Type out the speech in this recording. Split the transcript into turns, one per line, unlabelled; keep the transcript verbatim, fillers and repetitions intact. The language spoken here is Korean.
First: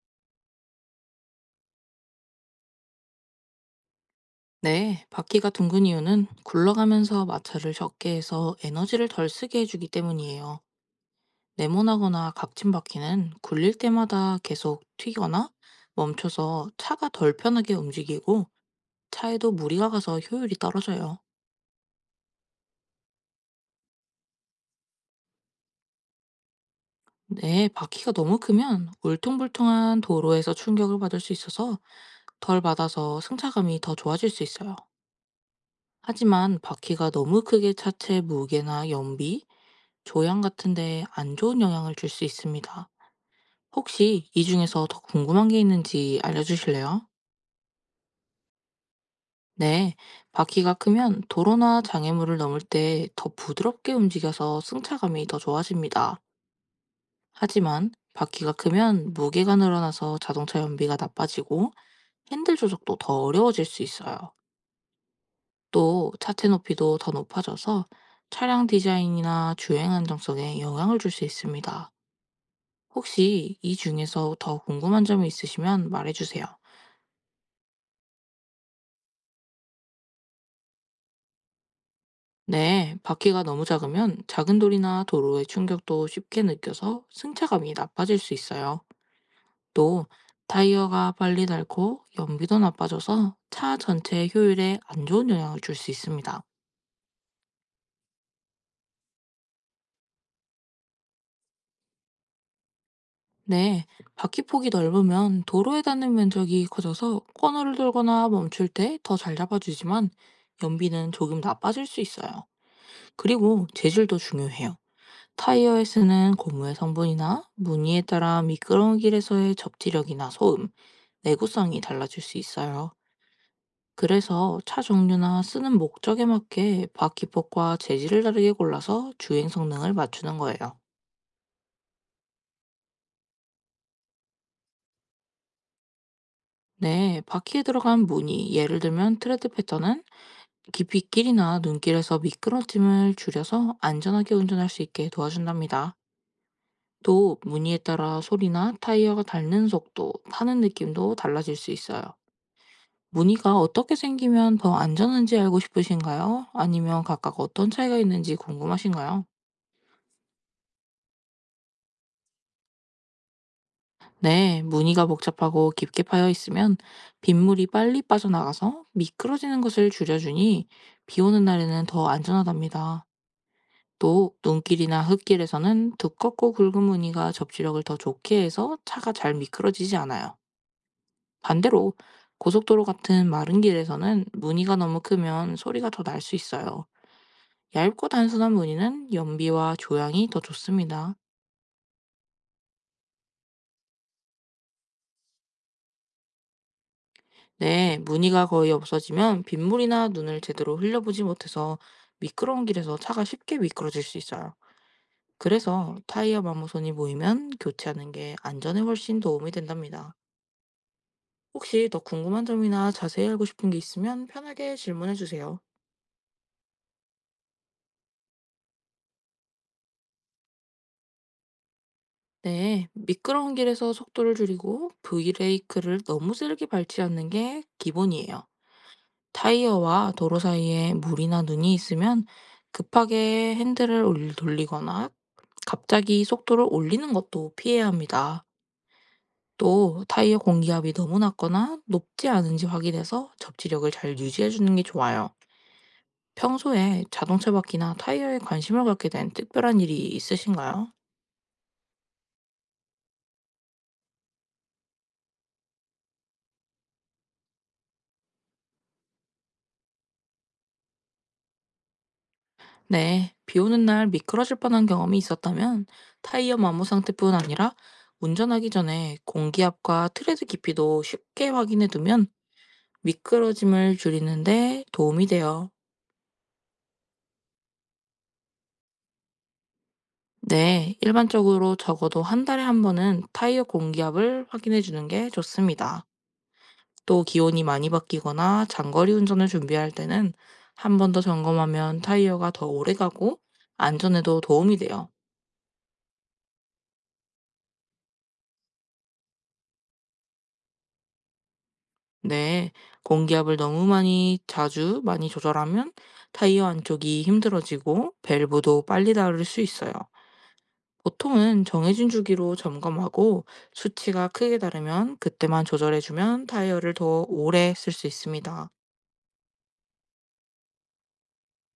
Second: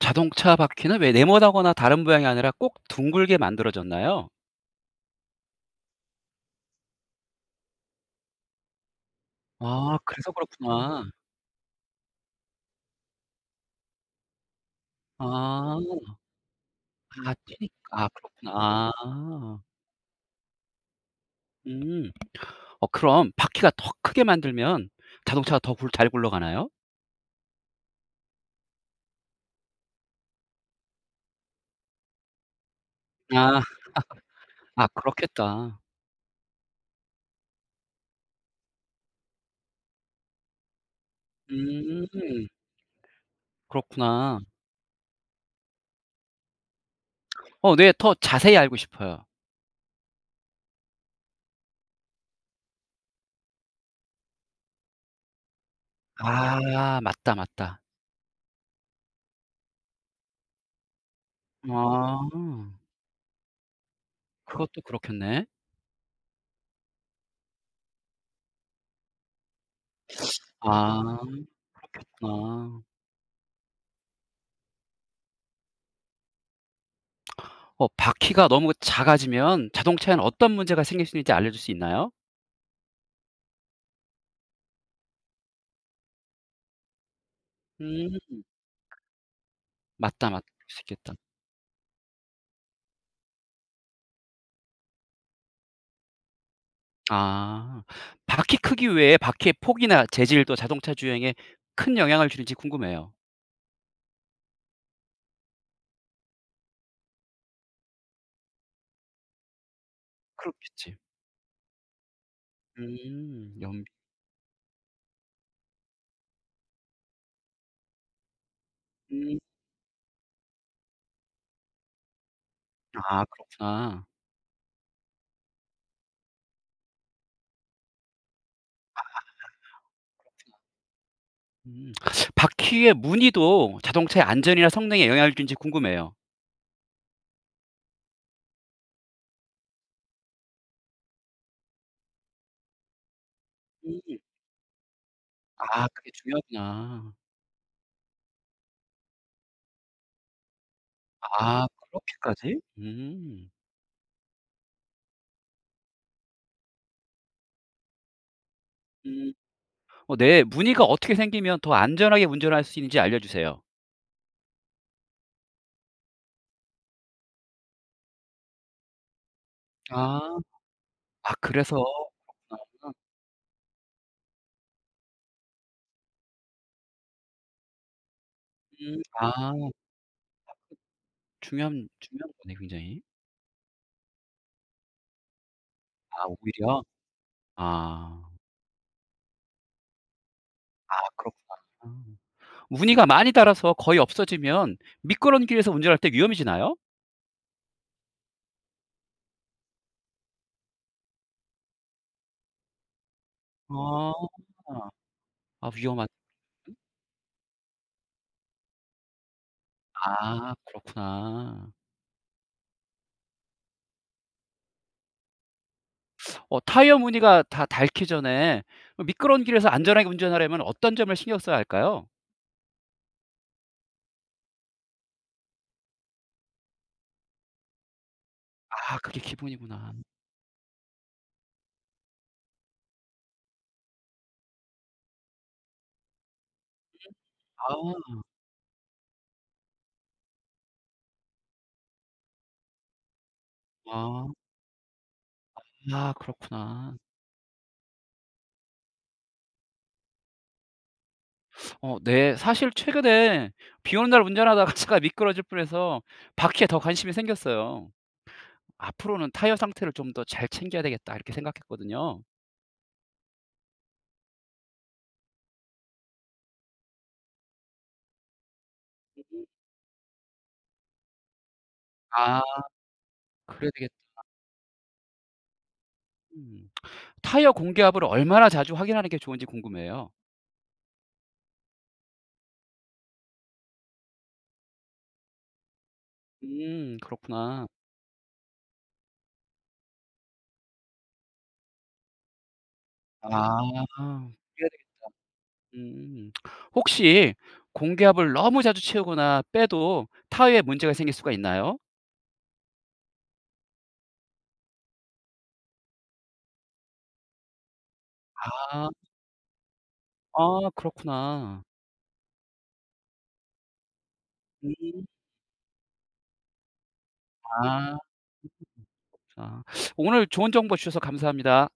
자동차 바퀴는 왜 네모나거나 다른 모양이 아니라 꼭 둥글게 만들어졌나요?
네, 바퀴가 둥근 이유는 굴러가면서 마찰을 적게 해서 에너지를 덜 쓰게 해주기
아 그래서
때문이에요.
그렇구나.
네모나거나 각진 바퀴는 굴릴 때마다 계속 튀거나
아
멈춰서 차가
아
덜
튀니
편하게
아
움직이고,
그렇구나.
차에도
아.
무리가 가서 효율이 떨어져요.
음. 어 그럼 바퀴가 더 크게 만들면 자동차가 더 굴 잘 굴러가나요?
네, 바퀴가 너무 크면 울퉁불퉁한 도로에서 충격을 받을 수 있어서 덜 받아서
아.
승차감이 더 좋아질 수 있어요.
아 그렇겠다.
하지만 바퀴가 너무 크게 차체 무게나 연비, 조향 같은데 안 좋은 영향을
음.
줄 수 있습니다. 혹시
그렇구나.
이 중에서 더 궁금한 게 있는지 알려주실래요?
어 네. 더 자세히 알고 싶어요.
네, 바퀴가 크면 도로나 장애물을 넘을 때 더 부드럽게 움직여서 승차감이 더 좋아집니다.
아 맞다, 맞다.
하지만 바퀴가 크면 무게가 늘어나서 자동차 연비가 나빠지고,
아.
핸들 조작도 더 어려워질 수 있어요.
그것도 그렇겠네.
또 차체 높이도 더 높아져서 차량 디자인이나 주행 안정성에 영향을 줄
아
수 있습니다.
그렇겠구나.
혹시 이 중에서 더 궁금한 점이 있으시면 말해주세요.
어 바퀴가 너무 작아지면 자동차에는 어떤 문제가 생길 수 있는지 알려줄 수 있나요?
네, 바퀴가 너무 작으면 작은 돌이나 도로의 충격도 쉽게 느껴서 승차감이
음.
나빠질 수 있어요. 또,
맞다, 맞다. 그럴 수
타이어가
있겠다.
빨리 닳고 연비도 나빠져서 차 전체의 효율에 안 좋은 영향을 줄 수 있습니다.
아. 바퀴 크기 외에 바퀴의 폭이나 재질도 자동차 주행에 큰 영향을 주는지 궁금해요.
네, 바퀴 폭이 넓으면 도로에 닿는 면적이 커져서 코너를 돌거나 멈출 때 더 잘 잡아주지만,
그렇겠지.
연비는 조금 나빠질 수 있어요.
음.
그리고
연비
재질도 중요해요. 타이어에 쓰는 고무의 성분이나 무늬에 따라 미끄러운
음.
길에서의 접지력이나 소음, 내구성이 달라질 수 있어요.
아 그렇구나.
그래서 차 종류나 쓰는 목적에 맞게 바퀴폭과 재질을 다르게 골라서 주행 성능을 맞추는 거예요.
음. 바퀴의 무늬도 자동차의 안전이나 성능에 영향을 주는지 궁금해요.
네, 바퀴에 들어간 무늬, 예를 들면 트레드 패턴은 빗길이나 눈길에서 미끄러짐을 줄여서
음.
안전하게 운전할 수 있게
아
도와준답니다.
그게 중요하구나.
또 무늬에 따라 소리나 타이어가 닳는 속도, 타는 느낌도 달라질
아
수 있어요.
그렇게까지? 음.
무늬가 어떻게 생기면 더 안전한지 알고 싶으신가요? 아니면 각각 어떤 차이가 있는지 궁금하신가요?
음. 어 네. 무늬가 어떻게 생기면 더 안전하게 운전할 수 있는지 알려주세요.
네, 무늬가 복잡하고 깊게 파여 있으면 빗물이 빨리 빠져나가서 미끄러지는 것을
아.
줄여주니, 비
아
오는
그래서
날에는 더
그렇구나.
안전하답니다. 또 눈길이나 흙길에서는 두껍고 굵은 무늬가 접지력을 더 좋게 해서
음.
차가 잘
아
미끄러지지 않아요.
중요한
반대로
중요한 거네
고속도로
굉장히.
같은 마른 길에서는 무늬가 너무 크면 소리가 더 날
아
수
오히려?
있어요. 얇고
아.
단순한 무늬는 연비와 조향이 더
아
좋습니다.
그렇구나. 무늬가 많이 달아서 거의 없어지면 미끄러운 길에서 운전할 때 위험해지나요?
네, 무늬가 거의 없어지면 빗물이나 눈을 제대로 흘려보지 못해서 미끄러운 길에서 차가 쉽게 미끄러질
아.
수 있어요.
아
그래서
위험한
타이어 마모선이 보이면 교체하는 게 안전에 훨씬 도움이 된답니다.
아 그렇구나.
혹시 더 궁금한 점이나 자세히 알고 싶은 게 있으면 편하게 질문해 주세요.
어 타이어 무늬가 다 닳기 전에 미끄러운 길에서 안전하게 운전하려면 어떤 점을 신경 써야 할까요?
네, 미끄러운 길에서 속도를 줄이고 브레이크를 너무 세게 밟지 않는 게 기본이에요.
아 그게 기본이구나.
타이어와 도로 사이에 물이나 눈이 있으면 급하게 핸들을 올- 돌리거나 갑자기 속도를 올리는 것도 피해야
아.
합니다. 또 타이어 공기압이 너무 낮거나 높지 않은지 확인해서 접지력을 잘
아.
유지해 주는 게 좋아요.
아 그렇구나.
평소에 자동차 바퀴나 타이어에 관심을 갖게 된 특별한 일이 있으신가요?
어 네. 사실 최근에 비 오는 날 운전하다가 차가 미끄러질 뻔해서 바퀴에 더 관심이 생겼어요. '앞으로는 타이어 상태를 좀 더 잘 챙겨야 되겠다.' 이렇게 생각했거든요.
네, 비 오는 날 미끄러질 뻔한 경험이 있었다면 타이어 마모 상태뿐 아니라 운전하기 전에 공기압과 트레드 깊이도 쉽게 확인해 두면
아 그래야 되겠다.
미끄러짐을 줄이는데 도움이 돼요.
음. 타이어 공기압을 얼마나 자주 확인하는 게 좋은지 궁금해요.
네, 일반적으로 적어도 한 달에 한 번은 타이어 공기압을 확인해 주는 게 좋습니다.
음
또 기온이
그렇구나.
많이 바뀌거나 장거리 운전을 준비할 때는 한 번 더 점검하면 타이어가 더 오래 가고
아.
안전에도
그래야
도움이
되겠
돼요.
음. 혹시 공기압을 너무 자주 채우거나 빼도 타이어에 문제가 생길 수가 있나요?
네, 공기압을 너무 많이 자주 많이 조절하면 타이어 안쪽이 힘들어지고 밸브도
아.
빨리 닳을 수 있어요.
아 그렇구나.
보통은 정해진 주기로 점검하고 수치가 크게
음.
다르면 그때만 조절해주면 타이어를 더 오래 쓸
아.
수 있습니다.
아. 오늘 좋은 정보 주셔서 감사합니다.